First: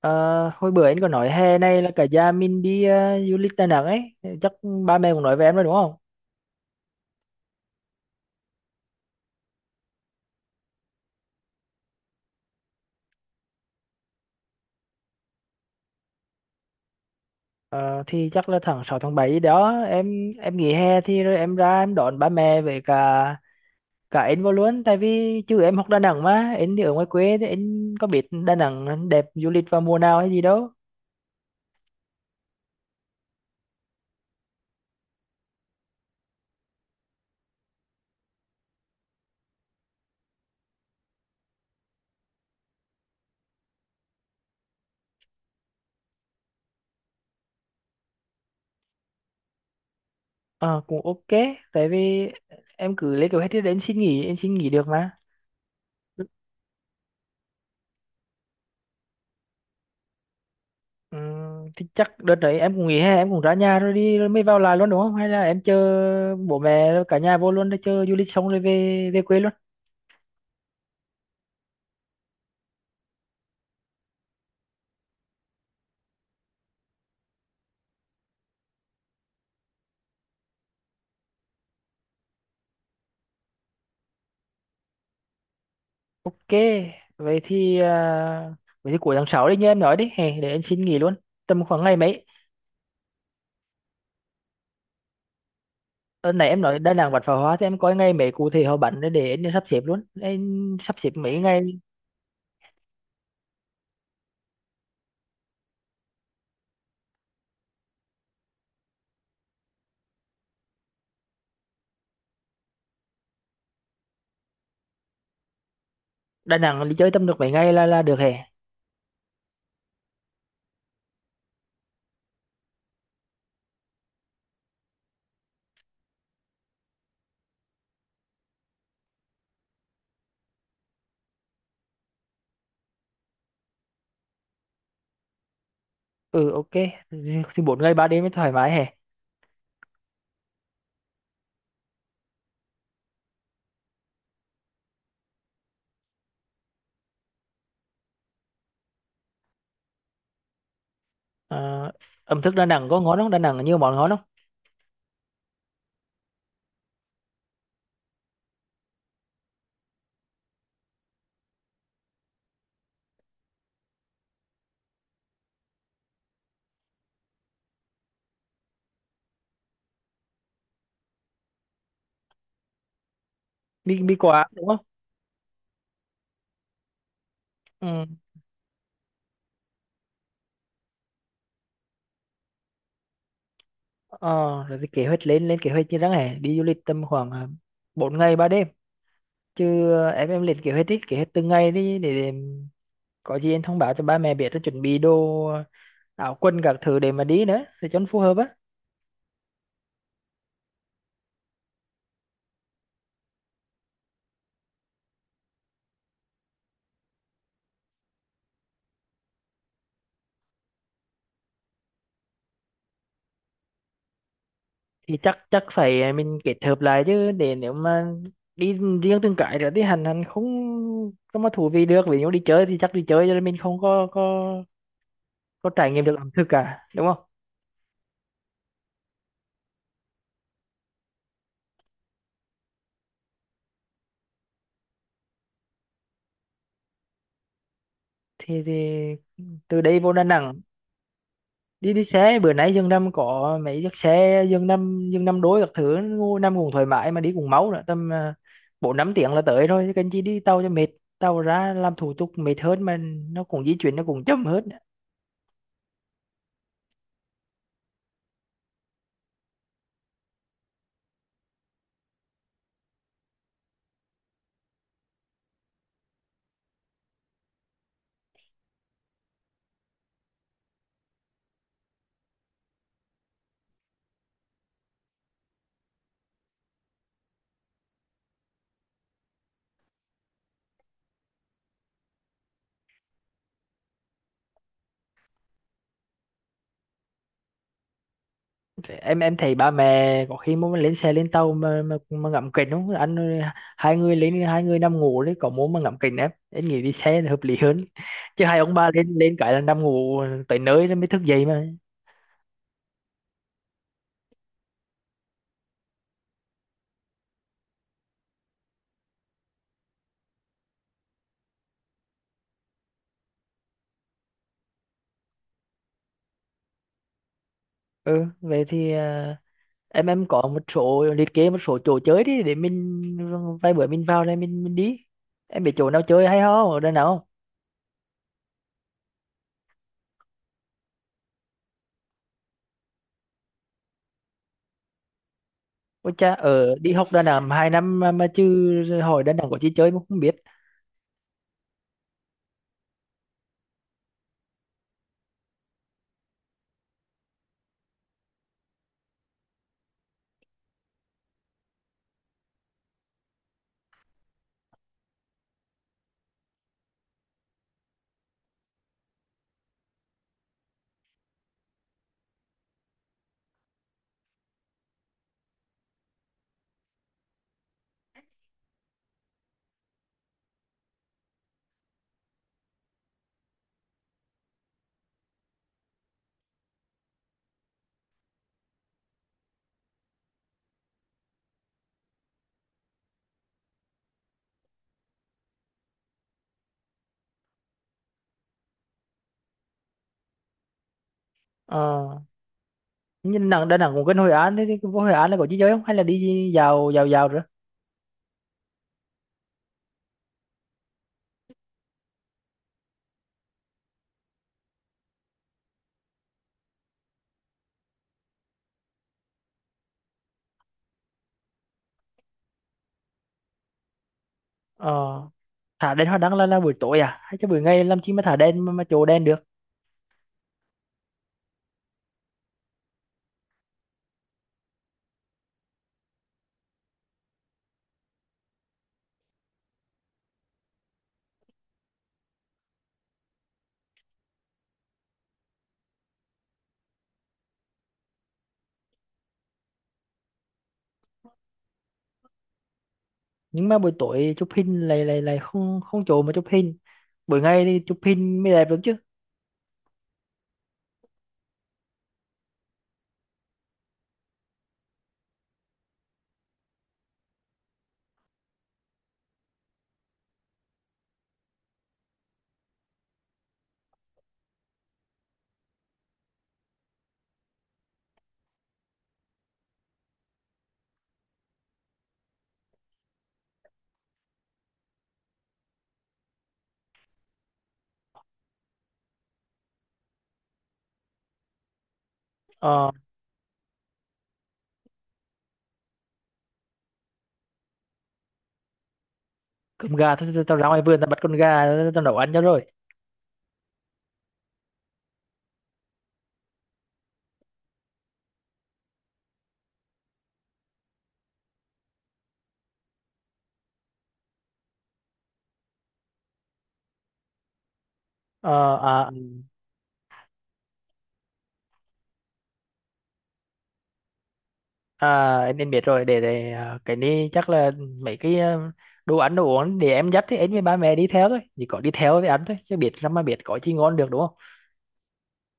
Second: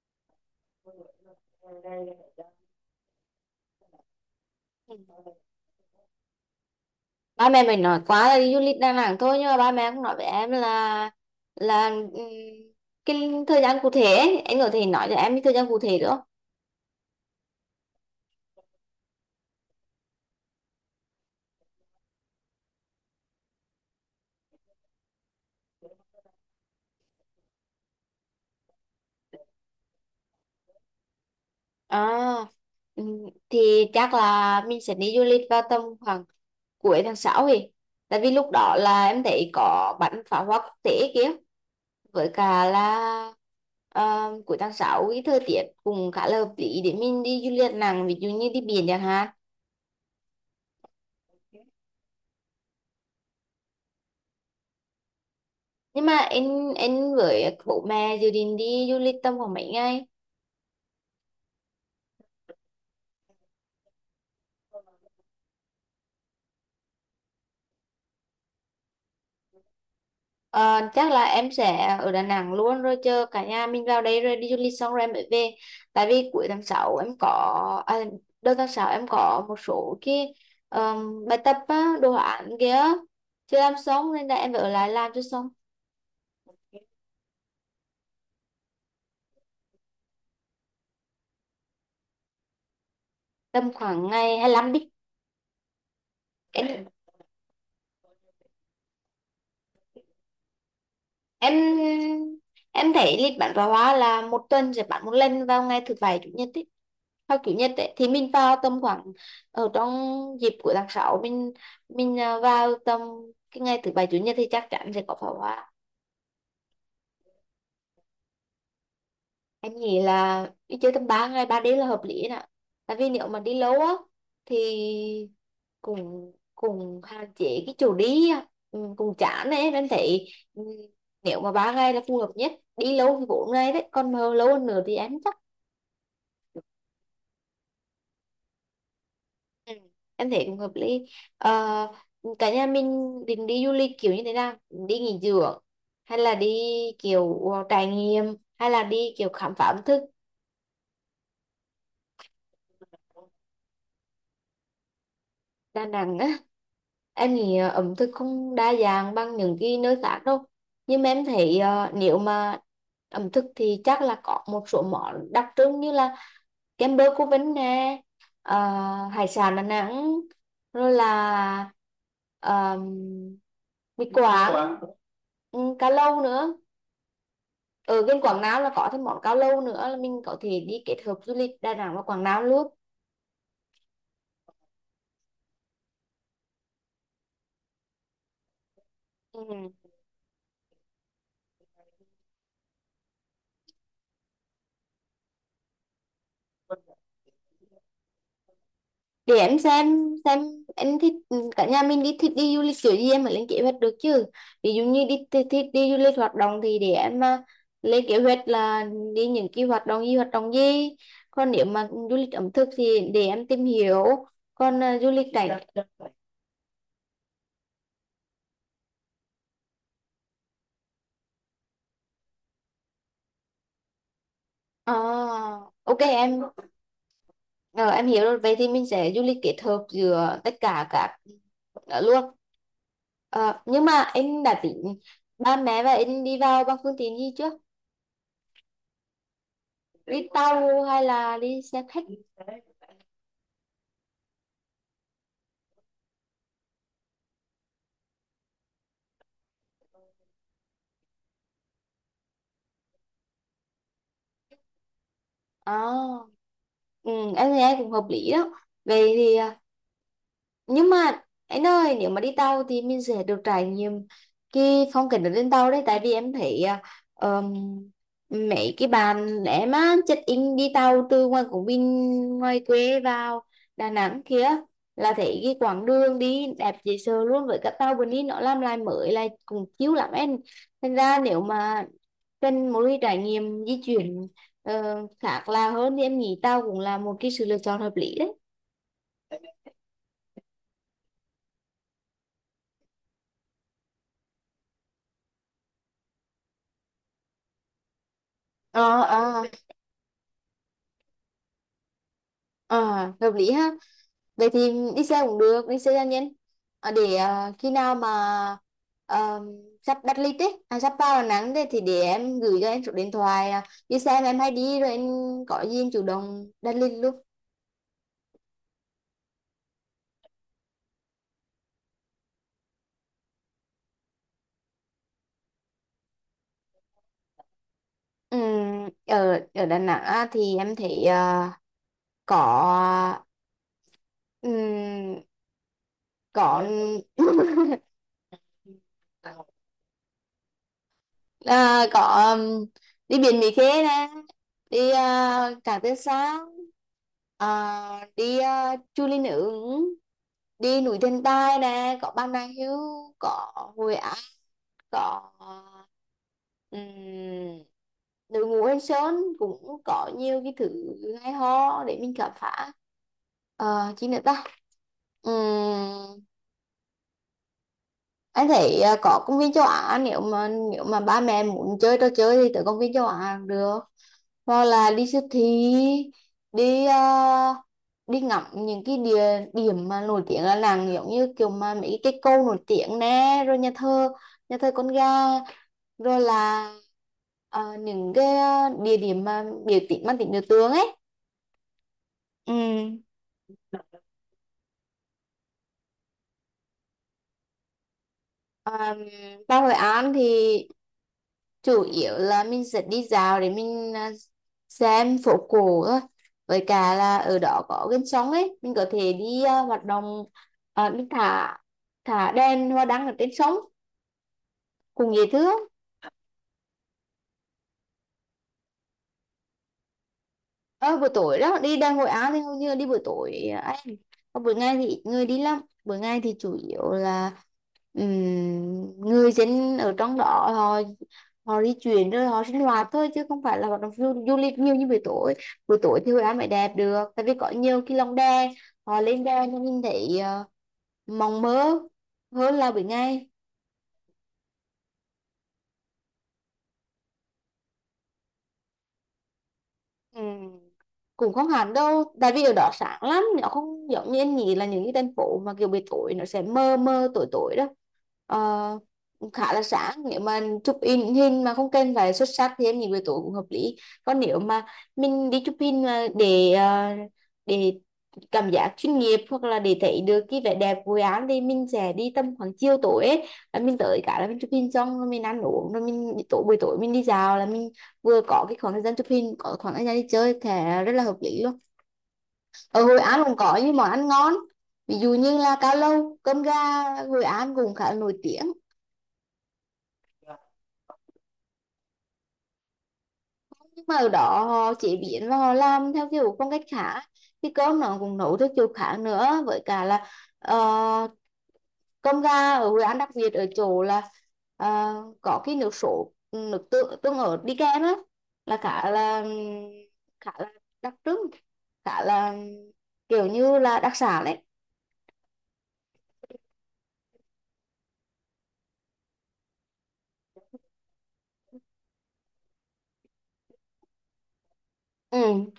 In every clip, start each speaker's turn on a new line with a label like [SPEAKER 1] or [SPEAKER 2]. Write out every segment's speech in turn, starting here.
[SPEAKER 1] Ờ, Hồi bữa anh có nói hè này là cả gia mình đi du lịch Đà Nẵng ấy. Chắc ba mẹ cũng nói với em rồi đúng không?
[SPEAKER 2] Ba mẹ mình nói quá là đi du lịch Đà Nẵng thôi, nhưng mà ba mẹ cũng nói với em là cái thời gian cụ thể ấy. Anh có thể nói cho em cái thời gian cụ thể được không?
[SPEAKER 1] Ờ, thì chắc là tháng 6 tháng 7 đó em nghỉ hè thì rồi em ra em đón ba mẹ với cả cả anh vô luôn, tại vì chứ em học Đà Nẵng mà anh thì ở ngoài quê thì anh có biết Đà Nẵng đẹp du lịch vào mùa nào hay gì đâu.
[SPEAKER 2] À, thì chắc là mình sẽ đi du lịch vào tầm khoảng cuối tháng sáu, thì tại vì lúc đó là em thấy có bắn pháo hoa quốc tế kia. Với cả là cuối tháng 6 cái thời tiết cũng khá là hợp lý để mình đi du lịch Đà Nẵng, ví dụ như đi biển chẳng hạn.
[SPEAKER 1] Ờ, Cũng ok, tại vì em cứ lấy kế hoạch thì đến xin nghỉ, em xin nghỉ được mà.
[SPEAKER 2] Nhưng mà em với bố mẹ dự định đi du lịch tầm khoảng mấy ngày?
[SPEAKER 1] Ừ, thì chắc đợt đấy em cũng nghỉ hè, em cũng ra nhà rồi đi rồi mới vào lại luôn đúng không, hay là em chờ bố mẹ cả nhà vô luôn để chờ du lịch xong rồi về về quê luôn.
[SPEAKER 2] Ờ, chắc là em sẽ ở Đà Nẵng luôn rồi chờ cả nhà mình vào đây, rồi đi du lịch xong rồi em mới về. Tại vì cuối tháng 6 em có à, đầu tháng 6 em có một số cái bài tập á, đồ án kia chưa làm xong nên là em phải ở lại làm cho xong.
[SPEAKER 1] Ok, vậy thì à, vậy thì cuối tháng 6 đi như em nói đi hè, để em xin nghỉ luôn. Tầm khoảng ngày mấy?
[SPEAKER 2] Tầm khoảng ngày hai lăm đi.
[SPEAKER 1] Ờ, Nãy em nói
[SPEAKER 2] em
[SPEAKER 1] Đà Nẵng bắn pháo hoa thì em coi ngày mấy cụ thể họ bắn để em sắp xếp luôn, em sắp xếp mấy ngày.
[SPEAKER 2] em em thấy lịch bán pháo hoa là một tuần sẽ bán một lần vào ngày thứ bảy chủ nhật ấy, hoặc chủ nhật ấy, thì mình vào tầm khoảng ở trong dịp của tháng 6, mình vào tầm cái ngày thứ bảy chủ nhật thì chắc chắn sẽ có pháo hoa.
[SPEAKER 1] Đà Nẵng đi chơi tầm được mấy ngày là được hè?
[SPEAKER 2] Em nghĩ là đi chơi tầm 3 ngày 3 đêm là hợp lý nè. Tại vì nếu mà đi lâu á thì cũng cũng hạn chế cái chỗ đi á. Ừ, cũng chán ấy em thấy. Ừ, nếu mà ba ngày là phù hợp nhất, đi lâu thì bốn ngày đấy, còn mà lâu hơn nữa thì em chắc.
[SPEAKER 1] Ừ, ok, thì 4 ngày 3 đêm mới thoải mái hè.
[SPEAKER 2] Ừ, em thấy cũng hợp lý. Ờ, cả nhà mình định đi du lịch kiểu như thế nào? Đi nghỉ dưỡng, hay là đi kiểu trải nghiệm, hay là đi kiểu khám phá ẩm
[SPEAKER 1] Ờ, Ẩm thực Đà Nẵng có ngon không,
[SPEAKER 2] thực?
[SPEAKER 1] Đà Nẵng có nhiều món ngon không?
[SPEAKER 2] Đà Nẵng á, em nghĩ ẩm thực không đa dạng bằng những cái nơi khác đâu. Nhưng mà em thấy nếu mà ẩm thực thì chắc là có một số món đặc trưng, như là kem bơ cô Vinh nè, ờ, hải sản Đà Nẵng, rồi là um,
[SPEAKER 1] bi
[SPEAKER 2] mì
[SPEAKER 1] bi quả đúng
[SPEAKER 2] Quảng,
[SPEAKER 1] không?
[SPEAKER 2] ừ, cá lâu nữa. Ở
[SPEAKER 1] Ừ.
[SPEAKER 2] bên Quảng Nam là có thêm món cá lâu nữa, là mình có thể đi kết hợp du lịch Đà Nẵng và Quảng Nam luôn.
[SPEAKER 1] Ờ, Rồi thì kế hoạch, lên lên kế hoạch như đáng hè, đi du lịch tầm khoảng 4 ngày 3 đêm.
[SPEAKER 2] Ừ.
[SPEAKER 1] Chứ em lên kế hoạch đi, kế hoạch từng ngày đi để có gì em thông báo cho ba mẹ biết rồi chuẩn bị đồ, áo quần các thứ để mà đi nữa để cho nó phù hợp á.
[SPEAKER 2] Để em xem em thích, cả nhà mình đi thích đi du lịch kiểu gì em phải lên kế hoạch được chứ. Ví dụ như đi thích đi du lịch hoạt động thì để em mà lên kế hoạch là đi những cái hoạt động gì, hoạt động gì. Còn nếu mà du lịch ẩm thực thì để em tìm hiểu. Còn à, du
[SPEAKER 1] Thì
[SPEAKER 2] lịch
[SPEAKER 1] chắc
[SPEAKER 2] cảnh.
[SPEAKER 1] chắc phải mình kết hợp lại chứ, để nếu mà đi riêng từng cái rồi thì hành hành không có mà thú vị được. Ví dụ đi chơi thì chắc đi chơi cho nên mình không có
[SPEAKER 2] Ờ,
[SPEAKER 1] có trải
[SPEAKER 2] ok
[SPEAKER 1] nghiệm được ẩm
[SPEAKER 2] em.
[SPEAKER 1] thực cả đúng không.
[SPEAKER 2] Ờ, em hiểu rồi, vậy thì mình sẽ du lịch kết hợp giữa tất cả các đó luôn. Ờ, nhưng mà em đã tính ba mẹ và em đi vào bằng phương tiện gì chưa?
[SPEAKER 1] Thì từ đây vô Đà
[SPEAKER 2] Đi
[SPEAKER 1] Nẵng,
[SPEAKER 2] tàu hay là đi xe
[SPEAKER 1] đi đi
[SPEAKER 2] khách?
[SPEAKER 1] xe bữa nãy dân năm có mấy chiếc xe dân năm đối các thứ năm cũng thoải mái mà đi cũng máu nữa, tầm bốn năm tiếng là tới thôi chứ cần chi đi tàu cho mệt. Tàu ra làm thủ tục mệt hơn mà, nó cũng di chuyển nó cũng chậm hết.
[SPEAKER 2] À, ừ, em thấy em cũng hợp lý đó. Vậy thì nhưng mà anh ơi, nếu mà đi tàu thì mình sẽ được trải nghiệm cái phong cảnh ở trên tàu đấy. Tại vì em thấy ờm, mấy cái bạn em á check in đi tàu từ ngoài Quảng Bình, ngoài quê vào Đà Nẵng kia, là thấy cái quãng đường đi đẹp dễ sợ luôn. Với cả tàu bên đi nó làm lại mới lại cũng chiếu lắm em. Thành ra nếu mà cần một cái trải nghiệm di chuyển khác là hơn thì em nghĩ tàu cũng là một cái sự lựa chọn hợp lý đấy.
[SPEAKER 1] Thế em thấy ba mẹ có khi muốn lên xe lên tàu mà mà ngậm kính không anh? 2 người lên, hai người nằm ngủ đấy có muốn mà ngậm kính, em nghĩ đi xe là hợp lý hơn, chứ 2 ông ba
[SPEAKER 2] Ờ,
[SPEAKER 1] lên lên
[SPEAKER 2] ờ,
[SPEAKER 1] cái là nằm ngủ tới nơi nó mới thức dậy mà.
[SPEAKER 2] ờ, hợp lý ha. Vậy thì đi xe cũng được, đi xe cá nhân. Ờ, để khi nào mà ờ, sắp đặt lịch ấy, à, sắp vào Đà Nẵng đấy, thì để em gửi cho em số điện thoại đi xe mà em hay đi, rồi em có gì em chủ động đặt lịch luôn.
[SPEAKER 1] Ừ, vậy thì em có một số, liệt kê một số chỗ chơi đi để mình vài bữa mình vào đây mình đi. Em biết chỗ nào chơi hay không ở Đà Nẵng không?
[SPEAKER 2] Ở ở Đà Nẵng á, thì em thấy có, ừm,
[SPEAKER 1] Ôi cha,
[SPEAKER 2] có
[SPEAKER 1] ở đi học Đà Nẵng 2 năm mà chứ hỏi Đà Nẵng có chi chơi mà không biết.
[SPEAKER 2] có, um, đi biển Mỹ Khê nè, đi Cảng Tiên Sa, đi Chu Linh Ứng, đi núi Thần Tài nè, có Bà Nà Hills, có Hội An, có um, đội ngũ Anh Sơn, cũng có nhiều cái thứ hay ho để mình khám phá. Ờ, chi nữa ta. Ừm, anh thấy có công viên châu Á, nếu mà ba mẹ muốn chơi trò chơi thì tới công viên châu Á cũng được. Hoặc là đi siêu thị, đi đi ngắm những cái địa điểm mà nổi tiếng là nàng, giống như kiểu mà mấy cái câu nổi tiếng nè, rồi nhà thờ, nhà thờ con gà, rồi là những cái địa điểm mà biểu tượng, mang tính biểu tượng ấy.
[SPEAKER 1] Ờ,
[SPEAKER 2] Ừ.
[SPEAKER 1] nhưng Đà Nẵng cũng gần Hội An, thế thì vô Hội An là có chi chơi không hay là đi dạo dạo dạo nữa?
[SPEAKER 2] À, vào Hội An thì chủ yếu là mình sẽ đi dạo để mình xem phố cổ thôi. Với cả là ở đó có gần sông ấy, mình có thể đi hoạt động, mình thả thả đèn hoa đăng ở trên sông,
[SPEAKER 1] Ờ,
[SPEAKER 2] cùng dễ thương.
[SPEAKER 1] thả đèn hoa đăng là buổi tối à hay cho buổi ngày làm chi mà thả đèn mà, chỗ đèn được?
[SPEAKER 2] Ờ, buổi tối đó đi đang hội Á thì hầu như là đi buổi tối à, anh. Còn buổi ngày thì ít người đi lắm. Buổi ngày thì chủ yếu là người dân ở trong đó họ họ đi chuyển rồi họ sinh hoạt thôi, chứ không phải là hoạt động du lịch nhiều như buổi tối. Buổi tối thì Hội An mới đẹp được, tại vì có nhiều cái lồng đè, họ lên đè nên nhìn thấy mộng mơ hơn là buổi ngày.
[SPEAKER 1] Nhưng mà buổi tối chụp hình lại lại lại không không chỗ mà chụp hình, buổi ngày thì chụp hình mới đẹp đúng chứ?
[SPEAKER 2] Ừ. Cũng không hẳn đâu, tại vì ở đó sáng lắm, nó không giống như anh nghĩ là những cái thành phố mà kiểu buổi tối nó sẽ mơ mơ tối tối đó. Ờ, khá là sáng, nếu mà chụp in hình mà không cần phải xuất sắc thì em nghĩ buổi tối cũng hợp lý. Còn nếu mà mình đi chụp hình mà để cảm giác chuyên nghiệp, hoặc là để thấy được cái vẻ đẹp của án, thì mình sẽ đi tầm khoảng chiều tối ấy. Là mình tới, cả là mình chụp hình xong rồi mình ăn uống, rồi mình tối buổi tối mình đi dạo, là mình vừa có cái khoảng thời gian chụp hình, có khoảng thời gian đi chơi thì rất là hợp lý luôn. Ở
[SPEAKER 1] Ờ,
[SPEAKER 2] Hội An cũng có những món ăn ngon, ví dụ như là cao lầu, cơm gà Hội An cũng khá là nổi tiếng.
[SPEAKER 1] Cơm gà thôi, tao ra ngoài vườn tao bắt con gà tao nấu ăn cho rồi.
[SPEAKER 2] Nhưng mà ở đó họ chế biến và họ làm theo kiểu phong cách khác, cái cơm nó cũng nấu theo kiểu khác nữa. Với cả là ờ, cơm gà ở Hội An đặc biệt ở chỗ là ờ, có cái nước sốt, nước tương, tương ớt đi kèm á, là khá là,
[SPEAKER 1] Ừ.
[SPEAKER 2] khá là đặc trưng, khá là kiểu như là đặc sản đấy.
[SPEAKER 1] À em biết rồi, để cái này chắc là mấy cái, đồ ăn đồ uống để em dắt thì em với ba mẹ đi theo thôi, chỉ có đi theo thì ăn thôi chứ biết làm mà biết có chi ngon được đúng không.
[SPEAKER 2] Ừ.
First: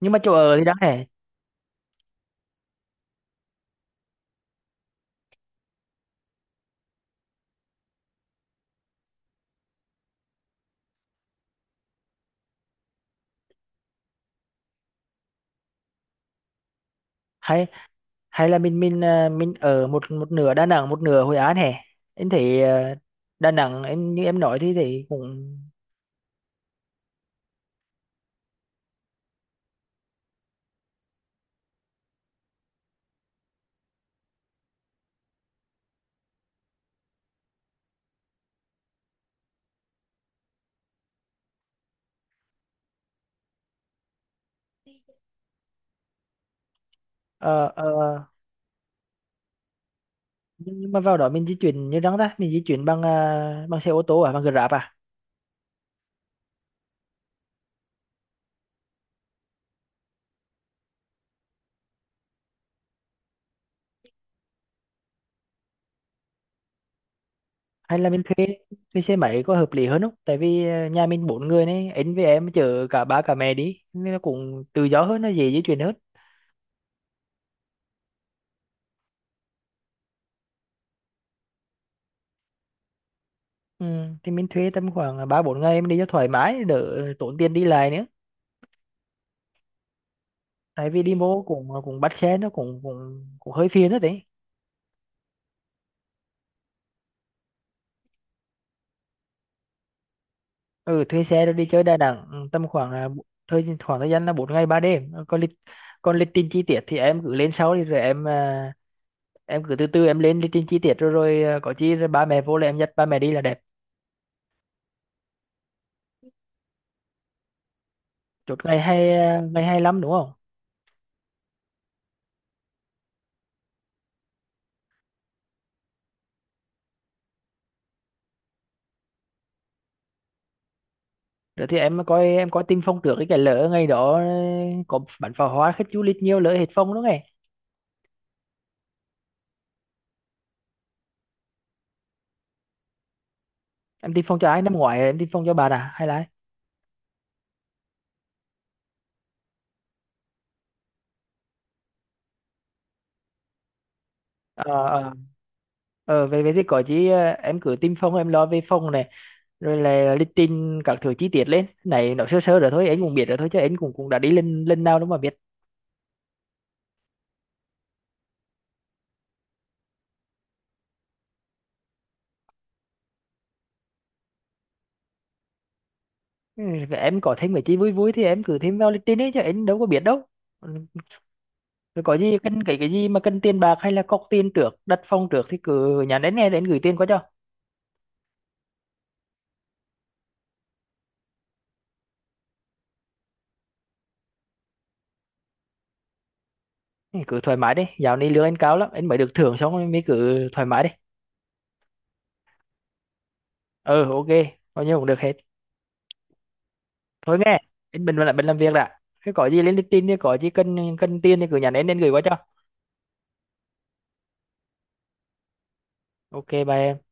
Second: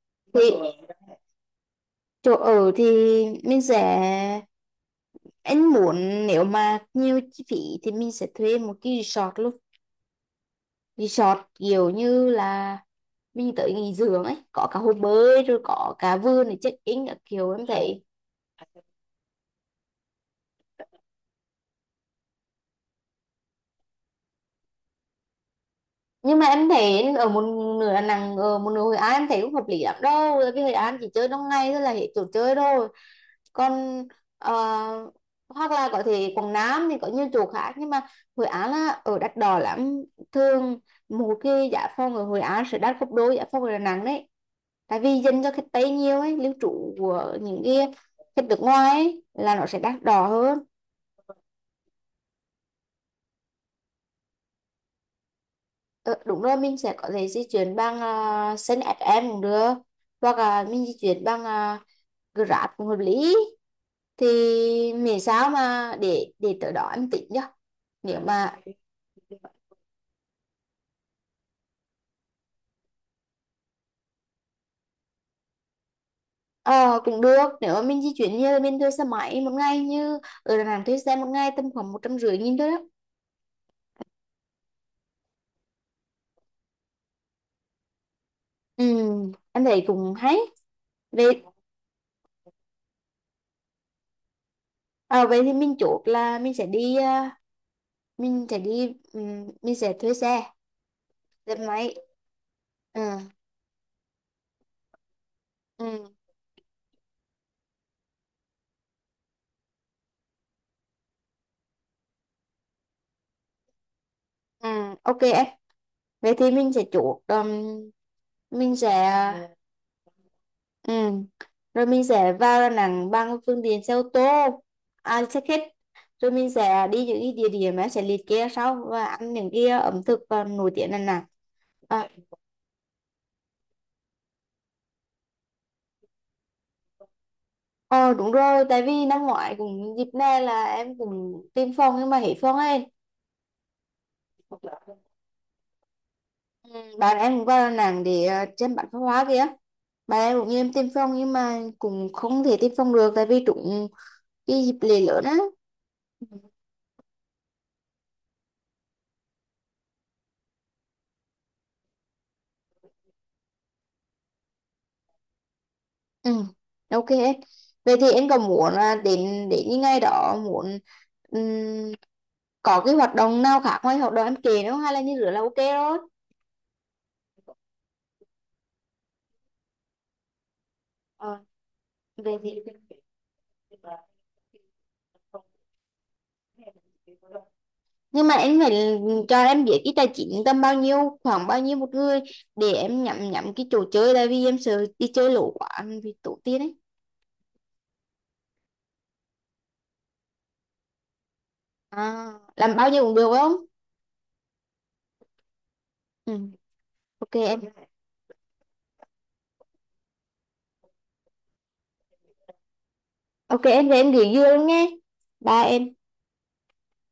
[SPEAKER 1] Nhưng mà chỗ
[SPEAKER 2] Thì
[SPEAKER 1] ở thì đáng hè,
[SPEAKER 2] chỗ ở thì mình sẽ, anh muốn nếu mà nhiều chi phí thì mình sẽ thuê một cái resort luôn. Resort kiểu như là mình tới nghỉ dưỡng ấy, có cả hồ bơi rồi có cả vườn để check in các kiểu em
[SPEAKER 1] hay
[SPEAKER 2] thấy.
[SPEAKER 1] hay là mình mình ở một một nửa Đà Nẵng một nửa Hội An hè? Em thấy Đà Nẵng em như em nói thì cũng…
[SPEAKER 2] Nhưng mà em thấy ở một nửa Đà Nẵng, ở một nửa Hội An em thấy cũng hợp lý lắm đâu, tại vì Hội An chỉ chơi trong ngày thôi là hết chỗ chơi rồi. Còn ờ, hoặc là có thể Quảng Nam thì có nhiều chỗ khác, nhưng mà Hội An là ở đắt đỏ lắm. Thường một cái giá phòng ở Hội An sẽ đắt gấp đôi giá phòng ở Đà Nẵng đấy, tại vì dành cho khách Tây nhiều ấy, lưu trú của những
[SPEAKER 1] ờ, ờ,
[SPEAKER 2] cái khách nước ngoài ấy, là nó sẽ đắt đỏ hơn.
[SPEAKER 1] nhưng mà vào đó mình di chuyển như đáng ta, mình di chuyển bằng bằng xe ô tô à, bằng Grab à,
[SPEAKER 2] Ờ, đúng rồi, mình sẽ có thể di chuyển bằng xe ép em cũng được, hoặc là mình di chuyển bằng Grab cũng hợp lý. Thì miễn sao mà để tới đó em tính nhá.
[SPEAKER 1] hay là
[SPEAKER 2] Nếu
[SPEAKER 1] mình thuê
[SPEAKER 2] mà,
[SPEAKER 1] thuê xe máy có hợp lý hơn không? Tại vì nhà mình 4 người này, anh với em chở cả ba cả mẹ đi nên nó cũng tự do hơn, nó dễ di chuyển hơn.
[SPEAKER 2] ờ cũng được, nếu mà mình di chuyển như là mình thuê xe máy một ngày, như ở Đà Nẵng thuê xe một ngày tầm khoảng một trăm rưỡi nghìn thôi đó.
[SPEAKER 1] Ừ, thì mình thuê tầm khoảng ba bốn ngày mình đi cho thoải mái, đỡ tốn tiền đi lại nữa.
[SPEAKER 2] Ừ, anh thấy cũng hay.
[SPEAKER 1] Tại vì đi bộ
[SPEAKER 2] vậy
[SPEAKER 1] cũng cũng bắt xe nó cũng cũng cũng hơi phiền đó đấy.
[SPEAKER 2] à, vậy thì mình chốt là mình sẽ đi à, mình sẽ đi mình sẽ thuê xe,
[SPEAKER 1] Ừ, thuê xe rồi
[SPEAKER 2] xe
[SPEAKER 1] đi chơi
[SPEAKER 2] máy.
[SPEAKER 1] Đà Nẵng, ừ, tầm khoảng
[SPEAKER 2] Ừ,
[SPEAKER 1] là thời khoảng, thời gian là 4 ngày 3 đêm. Ừ, còn
[SPEAKER 2] ừ,
[SPEAKER 1] còn lịch trình chi tiết thì em cứ lên sau đi rồi em em cứ từ từ em lên lịch trình chi tiết rồi rồi có chi rồi ba mẹ vô là em dắt ba mẹ đi là đẹp.
[SPEAKER 2] ừ, ok em. Vậy thì mình sẽ chốt
[SPEAKER 1] Chốt
[SPEAKER 2] mình
[SPEAKER 1] ngày hay,
[SPEAKER 2] sẽ.
[SPEAKER 1] ngày hay lắm đúng không?
[SPEAKER 2] Ừ. Rồi mình sẽ vào Đà Nẵng bằng phương tiện xe ô tô, à, xe khách. Rồi mình sẽ đi những cái địa điểm em sẽ liệt kê sau, và ăn những cái ẩm thực nổi tiếng Đà Nẵng.
[SPEAKER 1] Rồi thì em
[SPEAKER 2] À,
[SPEAKER 1] coi, em coi tin phong trước cái lỡ ngày đó có bắn pháo hoa khách du lịch nhiều lỡ hết phong đúng không em?
[SPEAKER 2] ờ đúng rồi, tại vì năm ngoái cũng dịp này là em cũng tìm phòng nhưng mà hết phòng ấy.
[SPEAKER 1] Em tin phong cho ai năm ngoái, em tin phong cho bạn à hay là ai?
[SPEAKER 2] Ừ, bạn em cũng vào Đà Nẵng để xem bắn pháo hoa kìa. Bạn em cũng như em tìm phòng nhưng mà cũng không thể tìm phòng được, tại vì trúng
[SPEAKER 1] ờ
[SPEAKER 2] cái dịp lễ
[SPEAKER 1] ờ
[SPEAKER 2] lớn á.
[SPEAKER 1] ờ,
[SPEAKER 2] Ừ.
[SPEAKER 1] về về thì có chứ, ờ, em cứ tin phong, em lo về phong này. Rồi là lịch trình các thứ chi tiết lên này nó sơ sơ rồi thôi, anh cũng biết rồi thôi, chứ anh cũng cũng đã đi lên lên nào đâu mà biết.
[SPEAKER 2] Ừ, ok hết. Vậy thì em có muốn là đến đến những ngày đó muốn ừm, có cái hoạt động nào khác ngoài hoạt động em kể nữa không? Hay là như rửa là ok rồi?
[SPEAKER 1] Ừ, em có thêm mấy chi vui vui thì em cứ thêm vào lịch trình ấy chứ anh đâu có biết đâu. Ừ,
[SPEAKER 2] Ờ,
[SPEAKER 1] rồi có
[SPEAKER 2] về
[SPEAKER 1] gì
[SPEAKER 2] thì,
[SPEAKER 1] cần cái gì mà cần tiền bạc hay là cọc tiền trước, đặt phòng trước thì cứ nhắn đến nghe, gửi tiền qua cho.
[SPEAKER 2] nhưng mà em phải cho em biết cái tài chính tầm bao nhiêu, khoảng bao nhiêu một người, để em nhắm nhắm cái chỗ chơi, tại vì em sợ đi chơi lỗ quá, vì tổ tiên ấy.
[SPEAKER 1] Ừ, cứ thoải mái đi, dạo này lương anh cao lắm, anh mới được thưởng xong rồi, mới cứ thoải mái đi.
[SPEAKER 2] À, làm bao nhiêu cũng được phải không?
[SPEAKER 1] Ừ, ok, bao nhiêu cũng được hết.
[SPEAKER 2] Ừ. Ok
[SPEAKER 1] Thôi nghe,
[SPEAKER 2] em.
[SPEAKER 1] anh mình lại mình làm việc đã. Cái có gì lên lịch trình thì có gì cần cần tiền thì cứ nhắn đến, gửi qua cho.
[SPEAKER 2] Ok em về em gửi dưa luôn nghe, ba em.
[SPEAKER 1] Ok, bye em.